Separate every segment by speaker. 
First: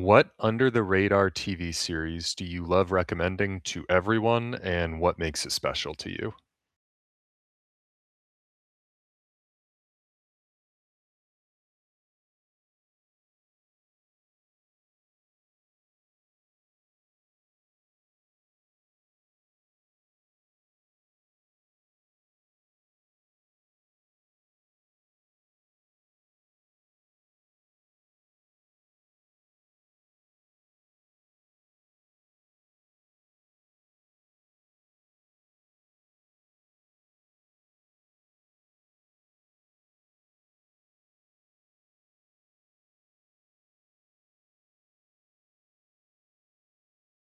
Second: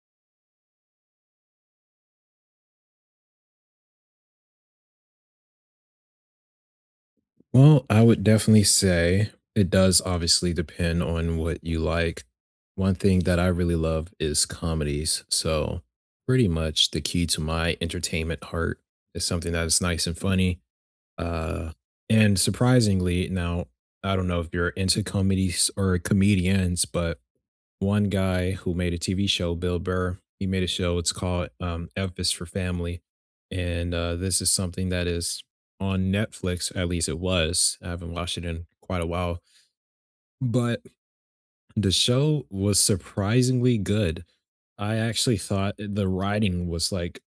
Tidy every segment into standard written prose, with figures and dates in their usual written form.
Speaker 1: What under the radar TV series do you love recommending to everyone and what makes it special to you?
Speaker 2: Well, I would definitely say it does obviously depend on what you like. One thing that I really love is comedies. So, pretty much the key to my entertainment heart is something that is nice and funny. Uh, and surprisingly, now, I don't know if you're into comedies or comedians, but one guy who made a TV show, Bill Burr. He made a show. It's called Elvis for Family, and this is something that is on Netflix. At least it was. I haven't watched it in quite a while, but the show was surprisingly good. I actually thought the writing was like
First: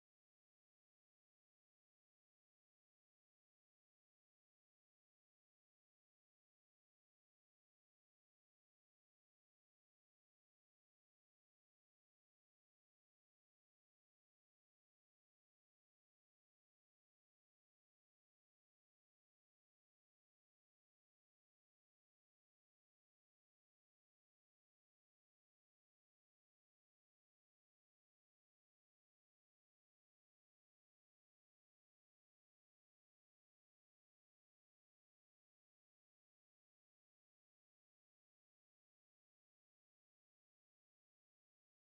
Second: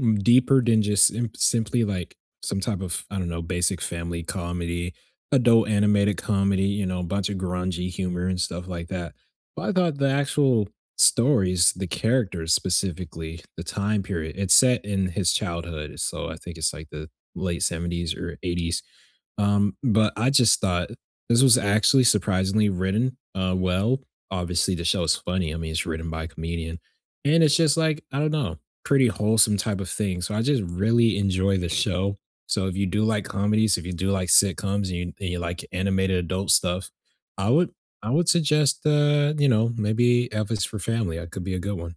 Speaker 2: Deeper than just simply, like, some type of, I don't know, basic family comedy, adult animated comedy, you know, a bunch of grungy humor and stuff like that. But I thought the actual stories, the characters specifically, the time period, it's set in his childhood, so I think it's, like, the late '70s or '80s. But I just thought this was actually surprisingly written, well. Obviously, the show is funny, I mean, it's written by a comedian, and it's just like, I don't know, pretty wholesome type of thing. So I just really enjoy the show. So if you do like comedies, if you do like sitcoms, and you like animated adult stuff, I would I would suggest you know, maybe Elvis for Family. That could be a good one.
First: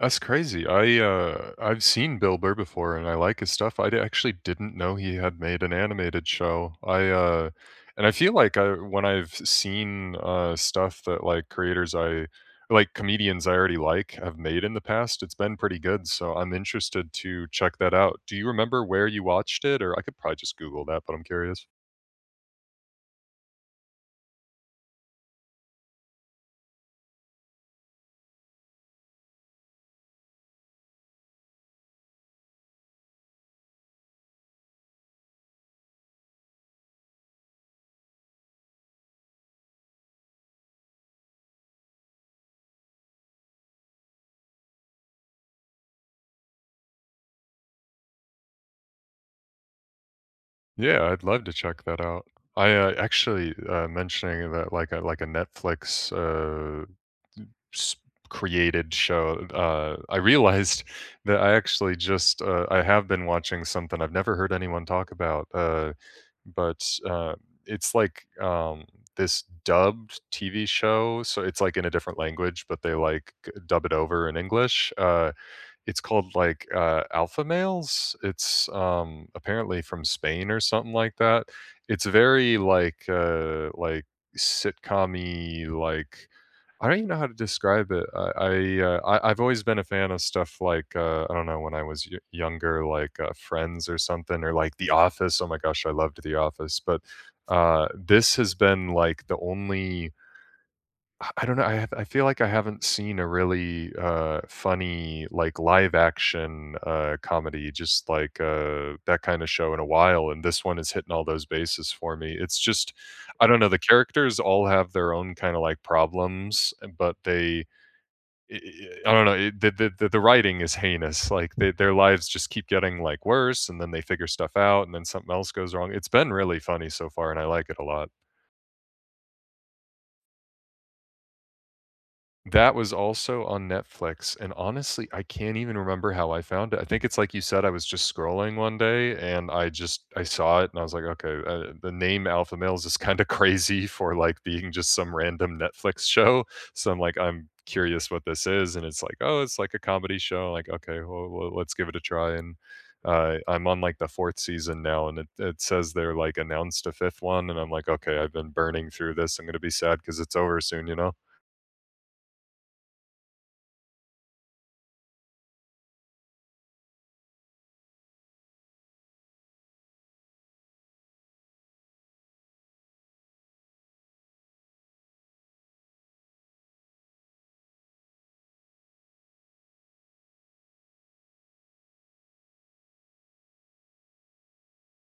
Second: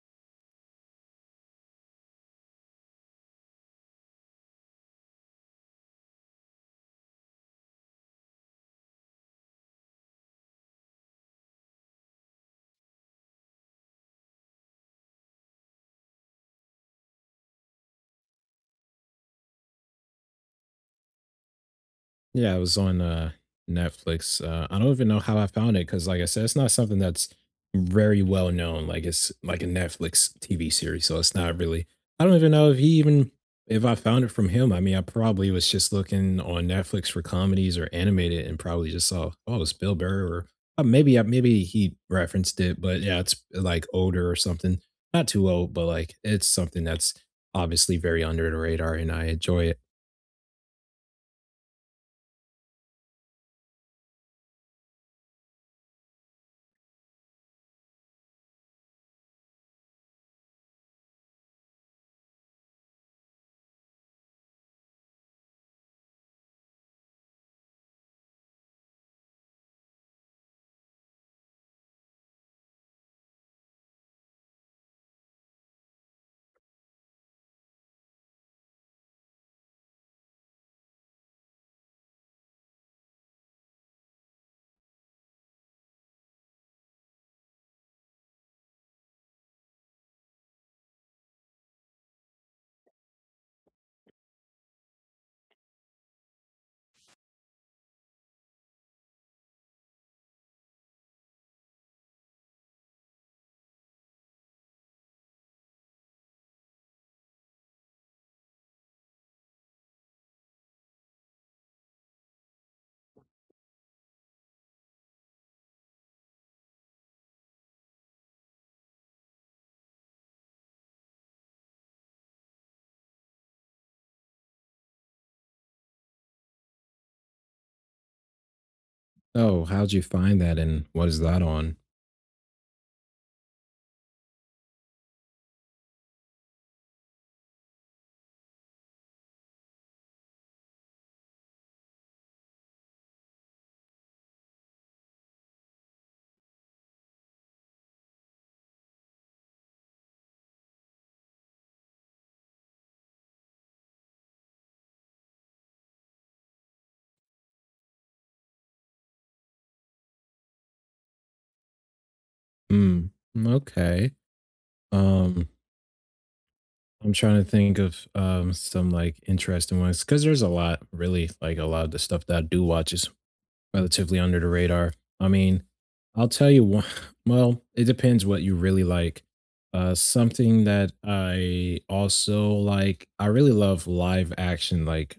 Speaker 1: That's crazy. I've seen Bill Burr before and I like his stuff. Actually didn't know he had made an animated show. I And I feel like I when I've seen stuff that like creators I like comedians I already like have made in the past, it's been pretty good. So I'm interested to check that out. Do you remember where you watched it, or I could probably just Google that, but I'm curious.
Speaker 2: Yeah, it was on, Netflix, I don't even know how I found it because, like I said, it's not something that's very well known, like, it's like a Netflix TV series, so it's not really I don't even know if he even if I found it from him, I mean, I probably was just looking on Netflix for comedies or animated and probably just saw, "Oh, it's Bill Burr," or, maybe I maybe he referenced it, but yeah, it's, like, older or something. Not too old, but, like, it's something that's obviously very under the radar, and I enjoy it.
Speaker 1: Yeah, I'd love to check that out. Mentioning that, like a Netflix, s created show, I realized that I actually just, I have been watching something I've never heard anyone talk about, but, uh, it's like, this dubbed TV show, so it's, like, in a different language, but they, like, dub it over in English, it's called like, Alpha Males. It's, apparently from Spain or something like that. It's very like, sitcom-y, like I don't even know how to describe it. I've always been a fan of stuff like, I don't know, when I was y younger, like, Friends or something or like The Office. Oh my gosh, I loved The Office, but, this has been like the only I don't know, I feel like I haven't seen a really, funny, like, live action, comedy, just like, that kinda show in a while, and this one is hitting all those bases for me. It's just I don't know, the characters all have their own kinda, like, problems, but they I don't know, it the writing is heinous, like, they their lives just keep getting, like, worse, and then they figure stuff out, and then something else goes wrong. It's been really funny so far, and I like it a lot.
Speaker 2: Oh, how'd you find that and what is that on?
Speaker 1: That was also on Netflix, and honestly, I can't even remember how I found it. I think it's like you said, I was just scrolling one day and I saw it and I was like, "Okay, the name Alpha Males is kinda crazy for, like, being just some random Netflix show." So I'm like, "I'm curious what this is," and it's like, "Oh, it's like a comedy show." Like, "Okay, well, let's give it a try," and, I'm on, like, the 4th season now, and it says they're, like, announced a 5th one, and I'm like, "Okay, I've been burning through this. I'm gonna be sad because it's over soon," you know?
Speaker 2: Hmm. Okay. Um, I'm trying to think of some like interesting ones because there's a lot, really, like a lot of the stuff that I do watch is relatively under the radar. I mean, I'll tell you one. Well, it depends what you really like. Something that I also like. I really love live action. Like,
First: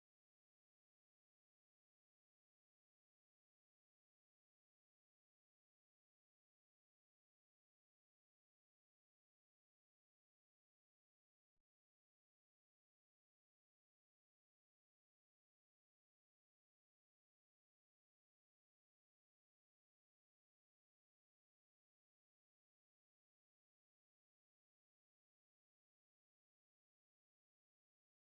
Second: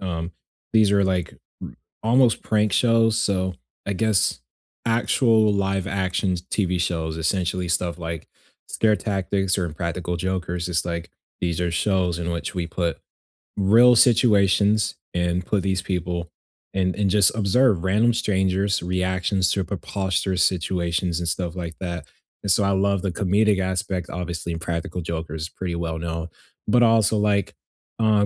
Speaker 2: um, these are like r- almost prank shows. So I guess actual live action TV shows, essentially stuff like Scare Tactics or Impractical Jokers. It's like these are shows in which we put real situations and put these people and just observe random strangers reactions to preposterous situations and stuff like that, and so I love the comedic aspect. Obviously, and practical jokers pretty well known, but also like uh,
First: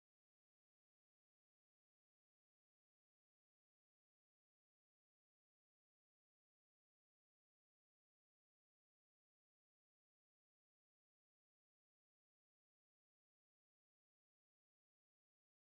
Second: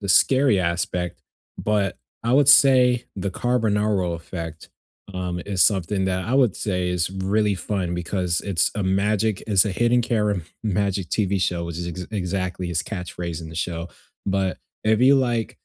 Speaker 2: the scary aspect, but I would say the Carbonaro effect is something that I would say is really fun because it's a magic, it's a hidden camera magic TV show, which is exactly his catchphrase in the show. But if you like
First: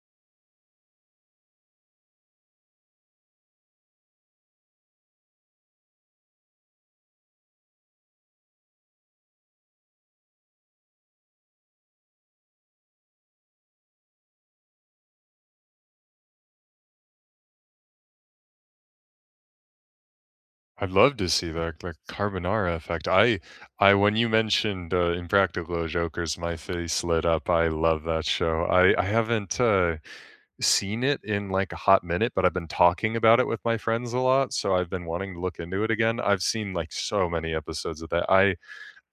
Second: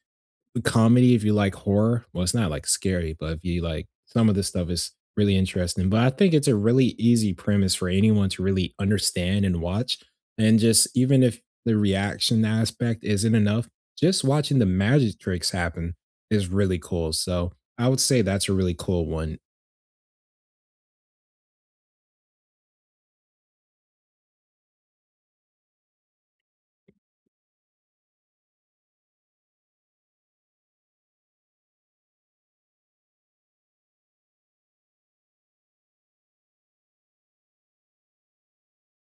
Speaker 2: with comedy, if you like horror, well, it's not like scary, but if you like some of this stuff is really interesting. But I think it's a really easy premise for anyone to really understand and watch. And just even if the reaction aspect isn't enough, just watching the magic tricks happen is really cool. So I would say that's a really cool one.
Speaker 1: I'd love to see the carbonara effect. I When you mentioned, Impractical Jokers, my face lit up. I love that show. I haven't, seen it in, like, a hot minute, but I've been talking about it with my friends a lot, so I've been wanting to look into it again. I've seen, like, so many episodes of that.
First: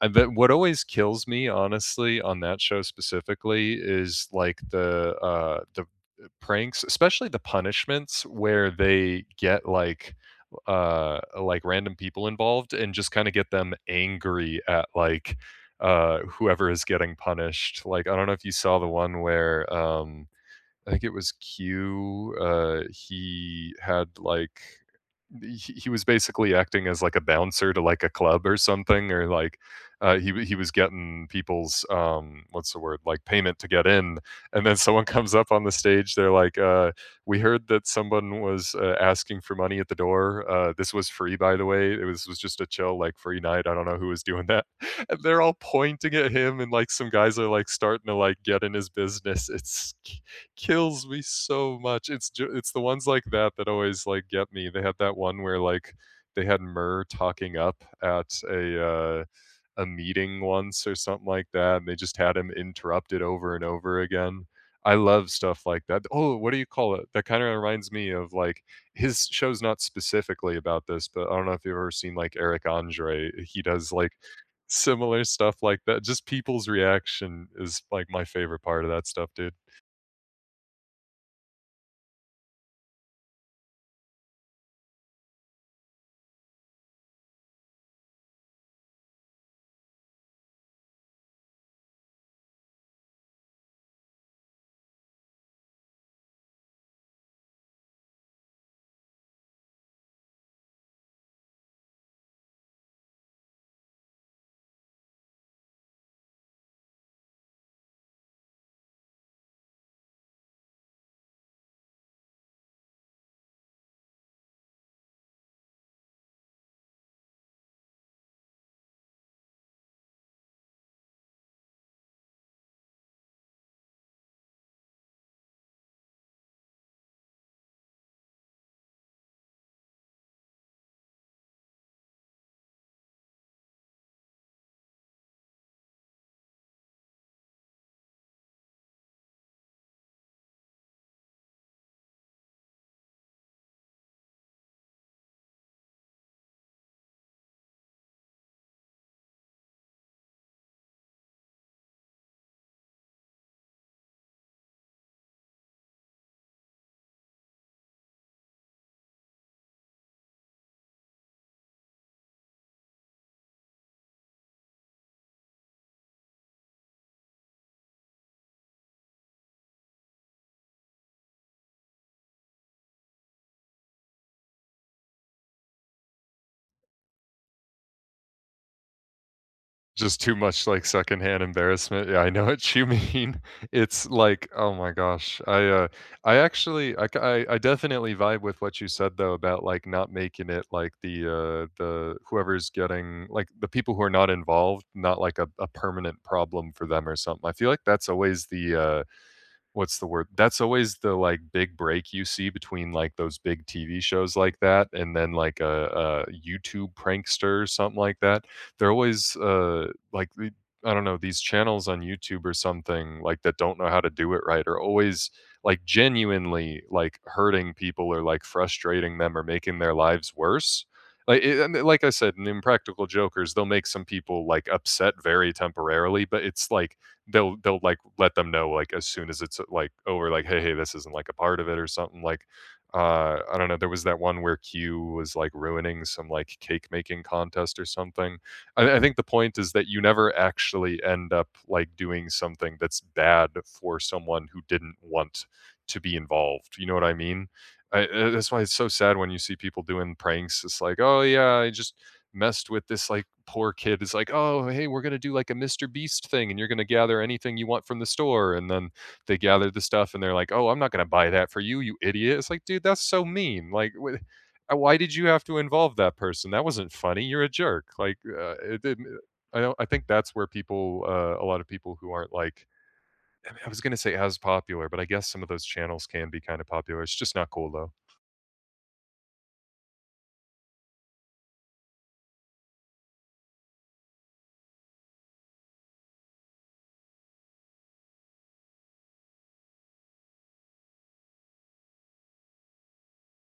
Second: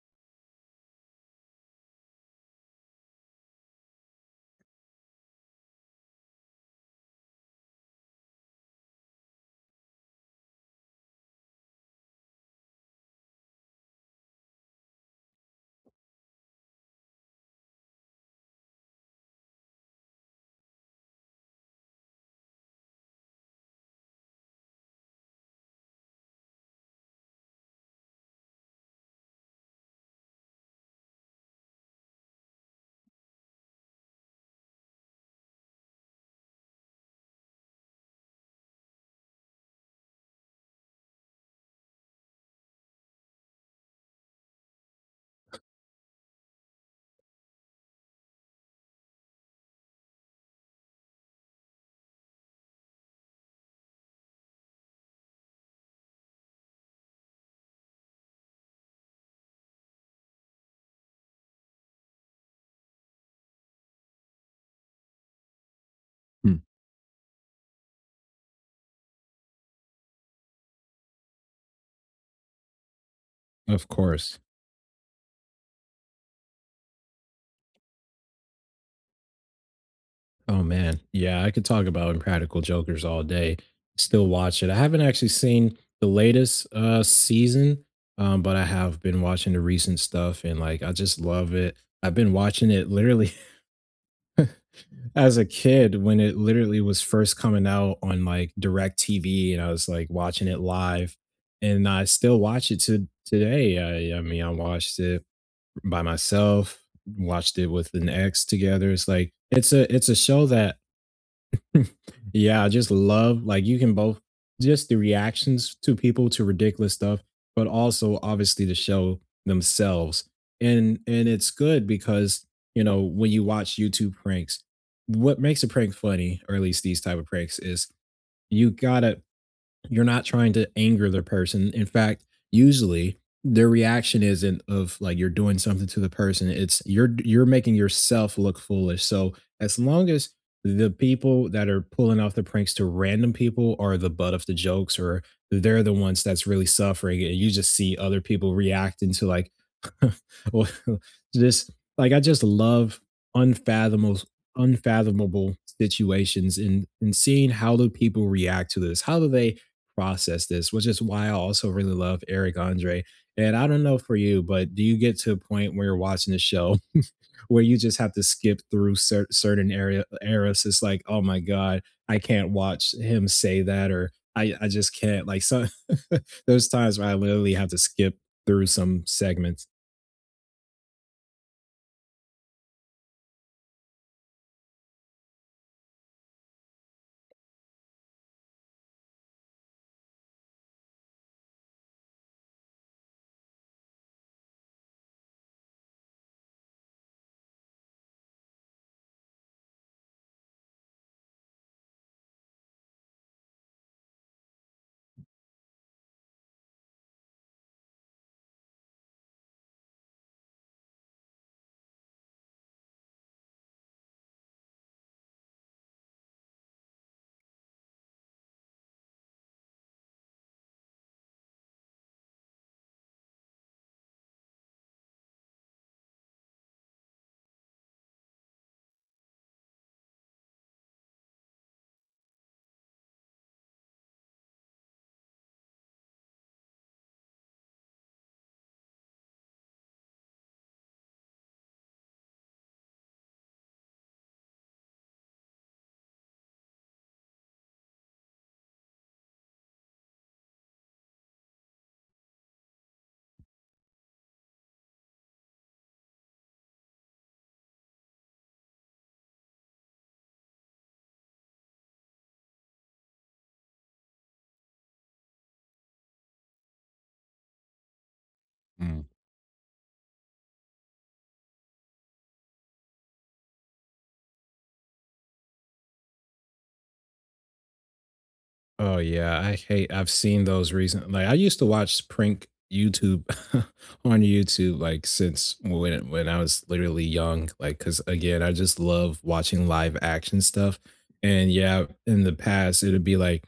Speaker 1: I But what always kills me, honestly, on that show specifically is, like, the pranks, especially the punishments where they get like random people involved and just kind of get them angry at whoever is getting punished. Like I don't know if you saw the one where I think it was Q, he had like he was basically acting as like a bouncer to like a club or something, or he was getting people's, what's the word, like payment to get in, and then someone comes up on the stage, they're like, we heard that someone was, asking for money at the door. This was free, by the way. It was just a chill, like, free night. I don't know who was doing that. And they're all pointing at him, and like some guys are like starting to like get in his business. It's kills me so much. It's the ones like that that always, like, get me. They had that one where, like, they had Murr talking up at a meeting once or something like that, and they just had him interrupted over and over again. I love stuff like that. Oh, what do
Speaker 2: Hmm.
Speaker 1: you call it? That kinda reminds me of, like his show's not specifically about this, but I don't know if you've ever seen, like, Eric Andre. He
Speaker 2: Of
Speaker 1: does, like,
Speaker 2: course.
Speaker 1: similar stuff like that. Just people's reaction is, like, my favorite part of that stuff, dude.
Speaker 2: Oh man. Yeah, I could talk about Impractical Jokers all day. Still watch it. I haven't actually seen the latest season, but I have been watching the recent stuff and like I just love it. I've been watching it literally as a kid when it literally was first coming out on like direct TV and I was like watching it live, and I still watch it to today. I mean I watched it by myself, watched it with an ex together. It's like it's a show that yeah, I just love like you can both just the reactions to people to ridiculous stuff, but also obviously to show themselves. And it's good because you know when you watch YouTube pranks, what makes a prank funny, or at least these type of pranks, is you gotta you're not trying to anger the person. In fact, usually their reaction isn't of like you're doing something to the person. It's you're making yourself look foolish. So as long as the people that are pulling off the pranks to random people are the butt of the jokes or they're the ones that's really suffering and you just see other people reacting to like well, just like I just love unfathomable unfathomable situations and seeing how do people react to this, how do they process this, which is why I also really love Eric Andre. And I don't know for you, but do you get to a point where you're watching the show where you just have to skip through certain area eras? It's like, oh my god, I can't watch him say that, or I just can't. Like so, there's times where I literally have to skip through some segments.
Speaker 1: Just too much, like, secondhand embarrassment. Yeah, I know what you mean. It's like, oh my gosh. I actually, I c I definitely vibe with what you said though about, like, not making it like the whoever's getting like, the people who are not involved, not like a permanent problem for them or something. I feel like that's always the, what's the word? That's always the, like, big break you see between, like, those big TV shows like that and then, like, a YouTube prankster or something like that. They're always, like, the I don't know, these channels on YouTube or something, like, that don't know how to do it right are always, like, genuinely, like, hurting people or, like, frustrating them or making their lives worse. Like, it and like I said, in Impractical Jokers, they'll make some people, like, upset very temporarily, but it's like they'll like let them know, like, as soon as it's like over, like, hey, this isn't like a part of it or something. Like, I don't know, there was that one where Q was like ruining some like cake making contest or something. I think the point is that you never actually end up like doing something that's bad for someone who didn't want to be involved, you know what I mean. That's why it's so sad when you see people doing pranks. It's like, oh yeah, I just messed with this like poor kid, is like, "Oh, hey, we're gonna do like a Mr. Beast thing, and you're gonna gather anything you want from the store." And then they gather the stuff, and they're like, "Oh, I'm not gonna buy that for you, you idiot." It's like, dude, that's so mean. Like, why did you have to involve that person? That wasn't funny. You're a jerk. Like, it didn't. I don't. I think that's where people, a lot of people who aren't like, I mean, I was gonna say as popular, but I guess some of those channels can be kind of popular. It's just not cool though.
Speaker 2: Oh yeah, I hate. I've seen those recent. Like I used to watch prank YouTube on YouTube, like since when I was literally young. Like, cause again, I just love watching live action stuff. And yeah, in the past, it'd be like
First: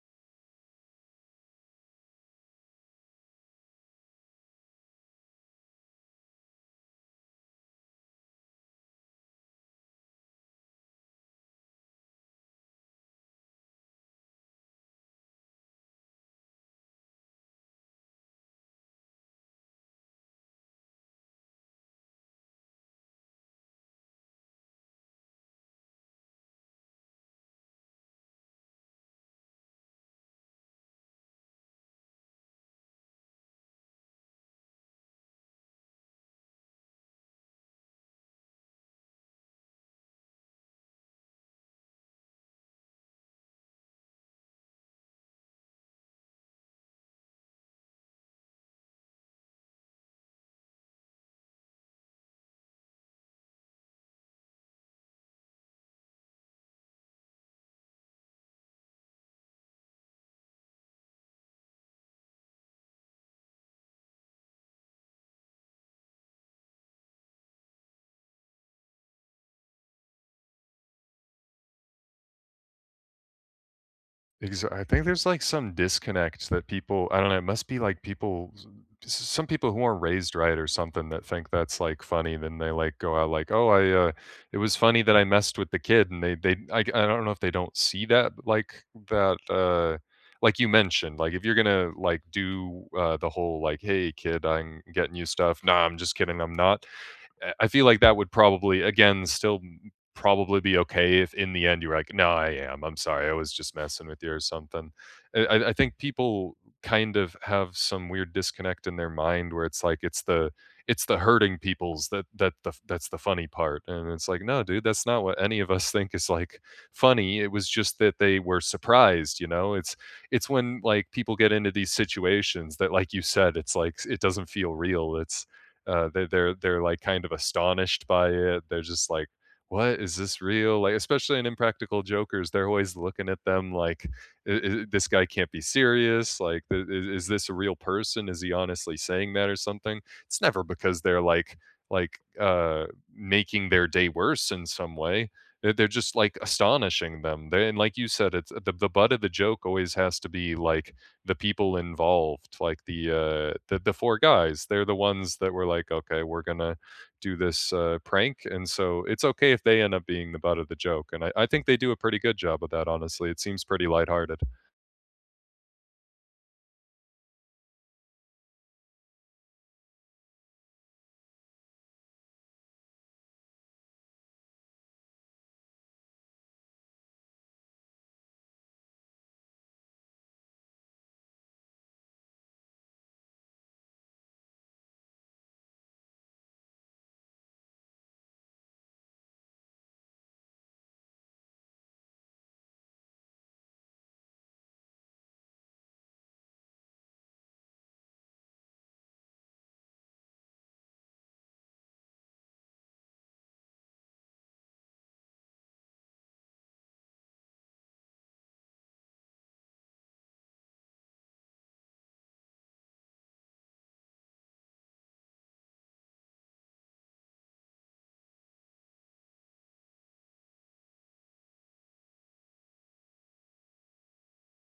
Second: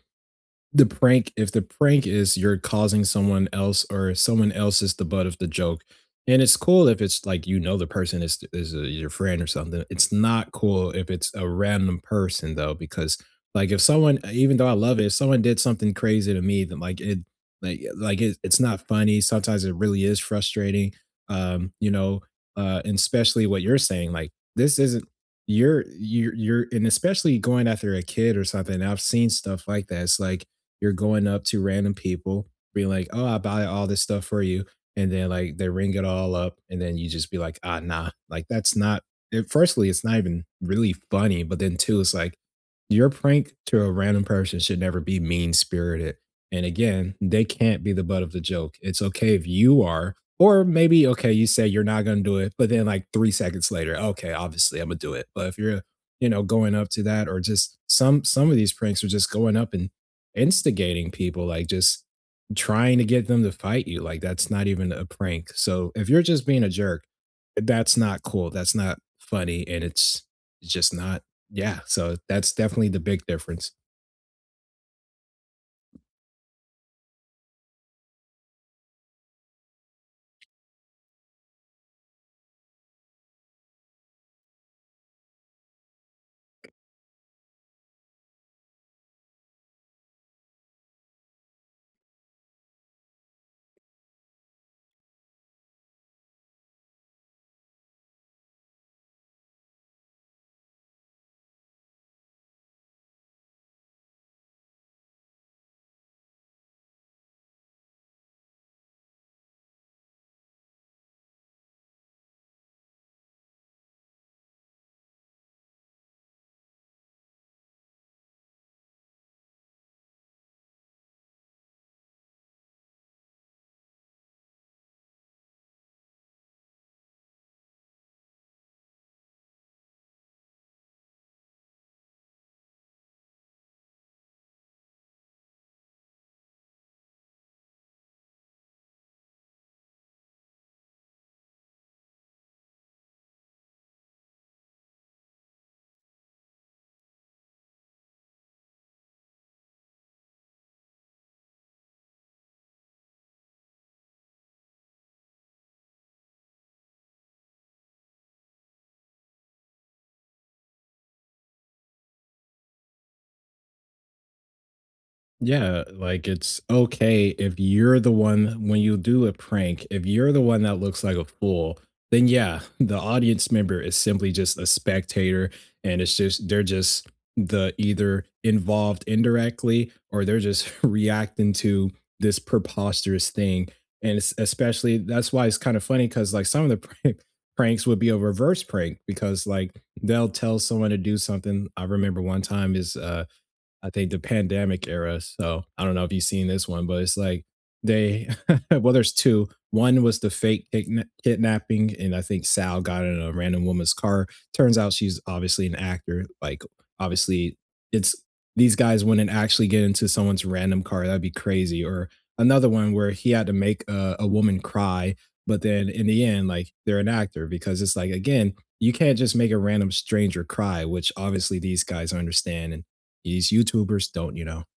Speaker 2: the prank if the prank is you're causing someone else or someone else is the butt of the joke, and it's cool if it's like, you know, the person is, your friend or something. It's not cool if it's a random person, though, because, like, if someone even though I love it, if someone did something crazy to me, then, like, it like yeah, like, it's not funny. Sometimes it really is frustrating, um, you know, and especially what you're saying, like, this isn't you're and especially going after a kid or something, I've seen stuff like that. It's like, you're going up to random people, being like, "Oh, I buy all this stuff for you," and then like they ring it all up, and then you just be like, "Ah, nah." Like that's not. It, firstly, it's not even really funny, but then two, it's like your prank to a random person should never be mean spirited. And again, they can't be the butt of the joke. It's okay if you are, or maybe okay, you say you're not gonna do it, but then like 3 seconds later, okay, obviously I'm gonna do it. But if you're, you know, going up to that, or just some of these pranks are just going up and instigating people, like just trying to get them to fight you. Like that's not even a prank. So if you're just being a jerk, that's not cool. That's not funny. And it's just not, yeah. So that's definitely the big difference.
Speaker 1: Exa I think there's, like, some disconnect that people I don't know, it must be, like, people s s some people who aren't raised right or something that think that's, like, funny, then they, like, go out like, "Oh, it was funny that I messed with the kid," and they I don't know if they don't see that, but, like, that, like you mentioned, like, if you're gonna, like, do, the whole, like, "Hey, kid, I'm getting you stuff," "Nah, I'm just kidding, I'm not." I feel like that would probably again still probably be okay if in the end you were like, "No, I am. I'm sorry. I was just messing with you or something." I think people kind of have some weird disconnect in their mind where it's like it's the hurting people's that that the that's the funny part, and it's like, no, dude, that's not what any of us think is like funny. It was just that they were surprised, you know. It's when like people get into these situations that, like you said, it's like it doesn't feel real. It's they're like kind of astonished by it. They're just like, "What, is this real?" Like, especially in Impractical Jokers, they're always looking at them like, This guy can't be serious. Like, is this a real person? Is he honestly saying that or something?" It's never because they're like uh making their day worse in some way. They're just like astonishing them, and like you said, it's the butt of the joke always has to be like the people involved, like the four guys, they're the ones that were like, "Okay, we're gonna do this, prank," and so it's okay if they end up being the butt of the joke, and I think they do a pretty good job of that. Honestly, it seems pretty lighthearted.
Speaker 2: Yeah, like it's okay if you're the one when you do a prank, if you're the one that looks like a fool, then yeah, the audience member is simply just a spectator and it's just the either involved indirectly or they're just reacting to this preposterous thing. And it's especially that's why it's kind of funny because like some of the pranks would be a reverse prank because like they'll tell someone to do something. I remember one time is I think the pandemic era. So I don't know if you've seen this one, but it's like they well, there's two. One was the fake kidnapping, and I think Sal got in a random woman's car. Turns out she's obviously an actor. Like obviously, it's these guys wouldn't actually get into someone's random car. That'd be crazy. Or another one where he had to make a woman cry, but then in the end, like they're an actor because it's like again, you can't just make a random stranger cry, which obviously these guys understand and these YouTubers don't, you know.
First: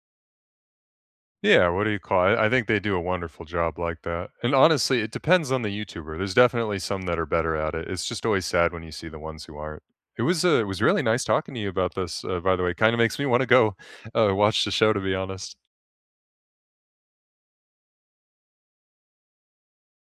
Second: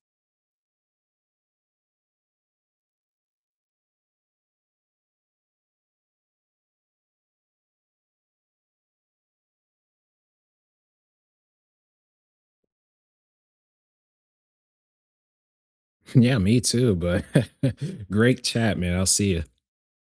Speaker 1: Yeah, what do you call it? I think they do a wonderful job like that. And honestly, it depends on the YouTuber. There's definitely some that are better at it. It's just always sad when you see the ones who aren't. It was really nice talking to you about this. By the way, kind of makes me want to go watch the show. To be honest.
Speaker 2: Yeah, me too. But great chat, man. I'll see you.